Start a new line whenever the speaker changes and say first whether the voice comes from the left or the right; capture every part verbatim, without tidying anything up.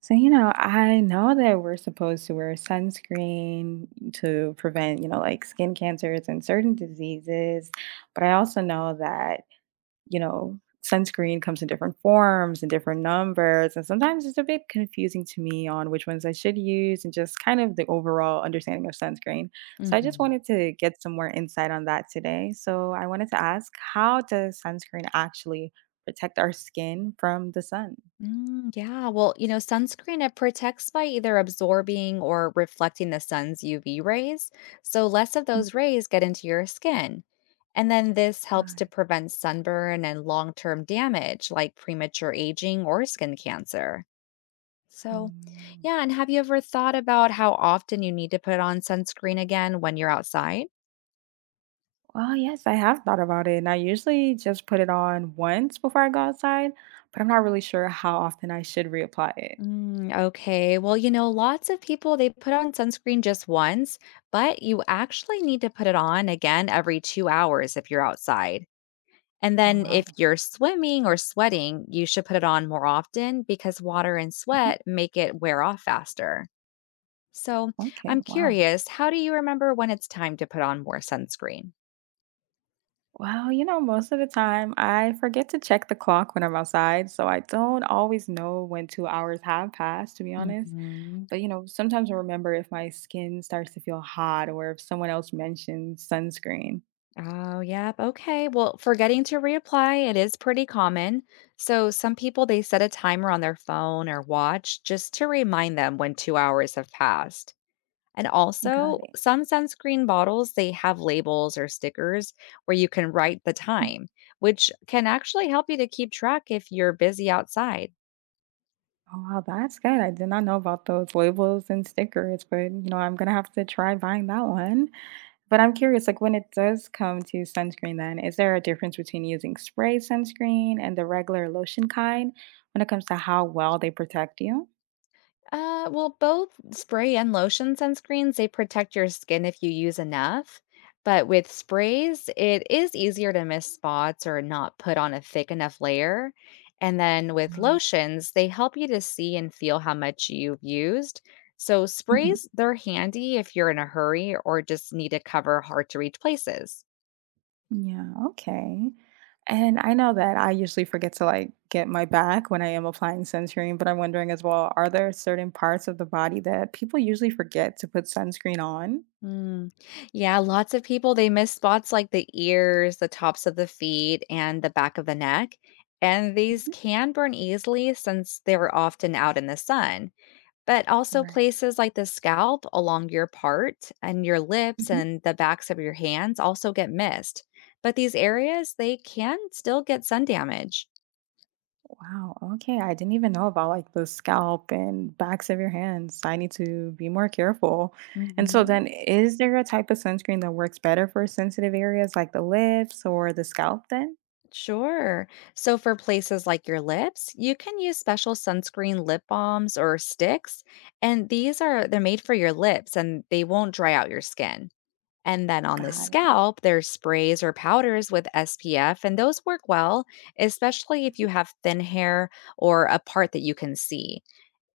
right: So, you know, I know that we're supposed to wear sunscreen to prevent, you know, like skin cancers and certain diseases, but I also know that, you know, sunscreen comes in different forms and different numbers, and sometimes it's a bit confusing to me on which ones I should use and just kind of the overall understanding of sunscreen. So, I just
left: hmm
right: wanted to get some more insight on that today. So, I wanted to ask, how does sunscreen actually protect our skin from the sun?
left: Mm, yeah. Well, you know, sunscreen, it protects by either absorbing or reflecting the sun's U V rays. So less of those
right: Mhm.
left: rays get into your skin. And then this helps
right: Got it.
left: to prevent sunburn and long term damage like premature aging or skin cancer. So,
right: Mm.
left: yeah. And have you ever thought about how often you need to put on sunscreen again when you're outside?
right: Well, yes, I have thought about it, and I usually just put it on once before I go outside, but I'm not really sure how often I should reapply it.
left: Mm, okay. Well, you know, lots of people they put on sunscreen just once, but you actually need to put it on again every two hours if you're outside. And
right: Oh,
left: then if
right: wow.
left: you're swimming or sweating, you should put it on more often because water and
right: Mhm.
left: sweat make it wear off faster. So
right: Okay,
left: I'm
right: wow.
left: curious, how do you remember when it's time to put on more sunscreen?
right: Well, you know, most of the time I forget to check the clock when I'm outside, so I don't always know when two hours have passed, to be honest.
left: Mhm.
right: But, you know, sometimes I remember if my skin starts to feel hot or if someone else mentions sunscreen.
left: Oh, yep. Okay. Well, forgetting to reapply, it is pretty common. So, some people they set a timer on their phone or watch just to remind them when two hours have passed. And
right: Got
left: also,
right: it.
left: some sunscreen bottles they have labels or stickers where you can write the time, which can actually help you to keep track if you're busy outside.
right: Oh, wow, that's good. I did not know about those labels and stickers, but you know, I'm gonna have to try buying that one. But I'm curious, like when it does come to sunscreen, then is there a difference between using spray sunscreen and the regular lotion kind when it comes to how well they protect you?
left: Uh, well, both spray and lotion sunscreens, they protect your skin if you use enough. But with sprays, it is easier to miss spots or not put on a thick enough layer. And then with lotions, they help you to see and feel how much you've used. So
right: Hmm.
left: sprays, they're handy if you're in a hurry or just need to cover hard to reach places.
right: Yeah, okay. And I know that I usually forget to like get my back when I am applying sunscreen, but I'm wondering as well, are there certain parts of the body that people usually forget to put sunscreen on?
left: Mm. Yeah, lots of people they miss spots like the ears, the tops of the feet, and the back of the neck. And these
right: Mhm.
left: can burn easily since they were often out in the sun. But also
right: Right.
left: places like the scalp along your part and your lips
right: Mm-hmm.
left: and the backs of your hands also get missed. But these areas, they can still get sun damage.
right: Wow, okay, I didn't even know about like the scalp and backs of your hands. I need to be more careful. And so
left: Mhm.
right: then is there a type of sunscreen that works better for sensitive areas like the lips or the scalp then?
left: Sure. So for places like your lips, you can use special sunscreen lip balms or sticks, and these are they're made for your lips and they won't dry out your skin. And then on the
right: Got it.
left: scalp, there's sprays or powders with S P F, and those work well, especially if
right: Mhm.
left: you have thin hair or a part that you can see.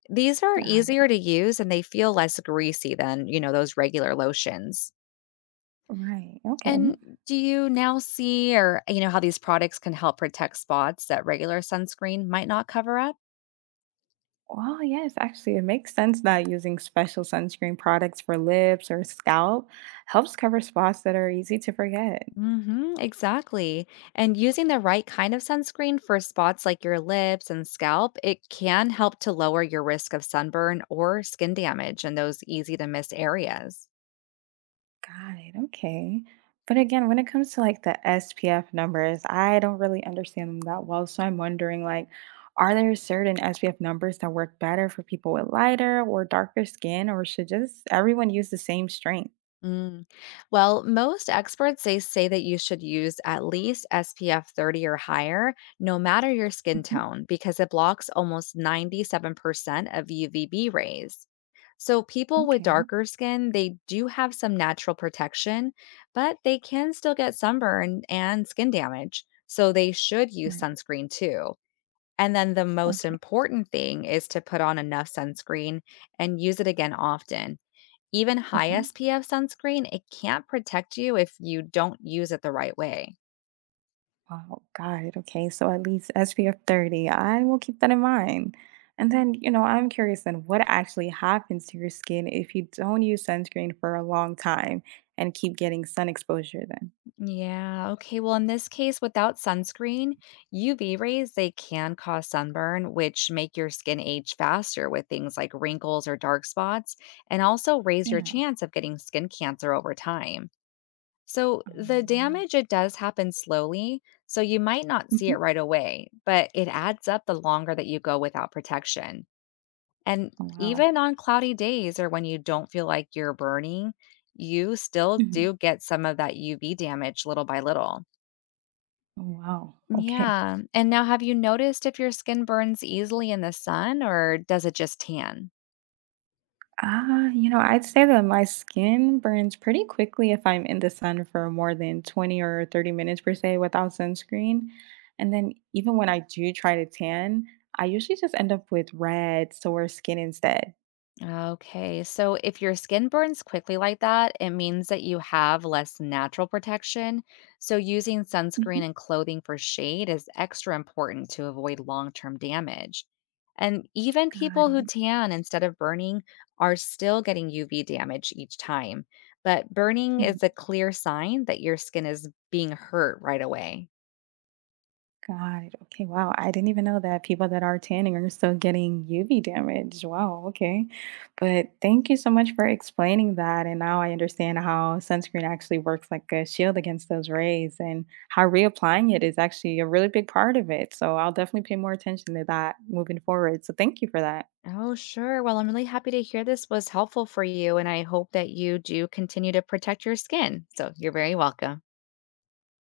left: These are
right: Got it.
left: easier to use and they feel less greasy than, you know, those regular lotions.
right: Right. Okay.
left: And do you now see or you know how these products can help protect spots that regular sunscreen might not cover up?
right: Well, yes, actually, it makes sense that using special sunscreen products for lips or scalp helps cover spots that are easy to forget.
left: Mhm, exactly. And using the right kind of sunscreen for spots like your lips and scalp, it can help to lower your risk of sunburn or skin damage in those easy to miss areas.
right: Got it. Okay. But again, when it comes to like the S P F numbers, I don't really understand them that well. So I'm wondering like, are there certain S P F numbers that work better for people with lighter or darker skin, or should just everyone use the same strength?
left: Mm. Well, most experts they say that you should use at least S P F thirty or higher, no matter your skin
right: Mhm.
left: tone, because it blocks almost ninety-seven percent of U V B rays. So people with
right: Okay.
left: darker skin, they do have some natural protection, but they can still get sunburn and skin damage. So they should use
right: Right.
left: sunscreen too. And then the most
right: Okay.
left: important thing is to put on enough sunscreen and use it again often even high
right: Mhm.
left: S P F sunscreen, it can't protect you if you don't use it the right way.
right: Wow, God. Okay. So at least S P F thirty. I will keep that in mind. And then, you know, I'm curious then what actually happens to your skin if you don't use sunscreen for a long time and keep getting sun exposure then?
left: Yeah. Okay. Well, in this case, without sunscreen, U V rays, they can cause sunburn, which make your skin age faster with things like wrinkles or dark spots, and also raise your
right: Yeah.
left: chance of getting skin cancer over time. So the
right: Um,
left: damage, it does happen slowly. So you might not see
right: mhm.
left: it right away, but it adds up the longer that you go without protection. And
right: Oh, wow.
left: even on cloudy days or when you don't feel like you're burning, you still
right: Mhm.
left: do get some of that U V damage little by little.
right: Oh, wow. Okay.
left: Yeah. And now, have you noticed if your skin burns easily in the sun or does it just tan?
right: Ah, you know, I'd say that my skin burns pretty quickly if I'm in the sun for more than twenty or thirty minutes per se without sunscreen. And then even when I do try to tan, I usually just end up with red, sore skin instead.
left: Okay, so if your skin burns quickly like that, it means that you have less natural protection. So, using
right: Mhm.
left: sunscreen and clothing for shade is extra important to avoid long term damage. And even
right: Got
left: people who
right: it.
left: tan instead of burning are still getting U V damage each time. But burning
right: Mhm.
left: is a clear sign that your skin is being hurt right away.
right: Got it. Okay. Wow. I didn't even know that people that are tanning are still getting U V damage. Wow. Okay. But thank you so much for explaining that. And now I understand how sunscreen actually works like a shield against those rays and how reapplying it is actually a really big part of it. So I'll definitely pay more attention to that moving forward. So thank you for that.
left: Oh, sure. Well, I'm really happy to hear this was helpful for you, and I hope that you do continue to protect your skin. So you're very welcome.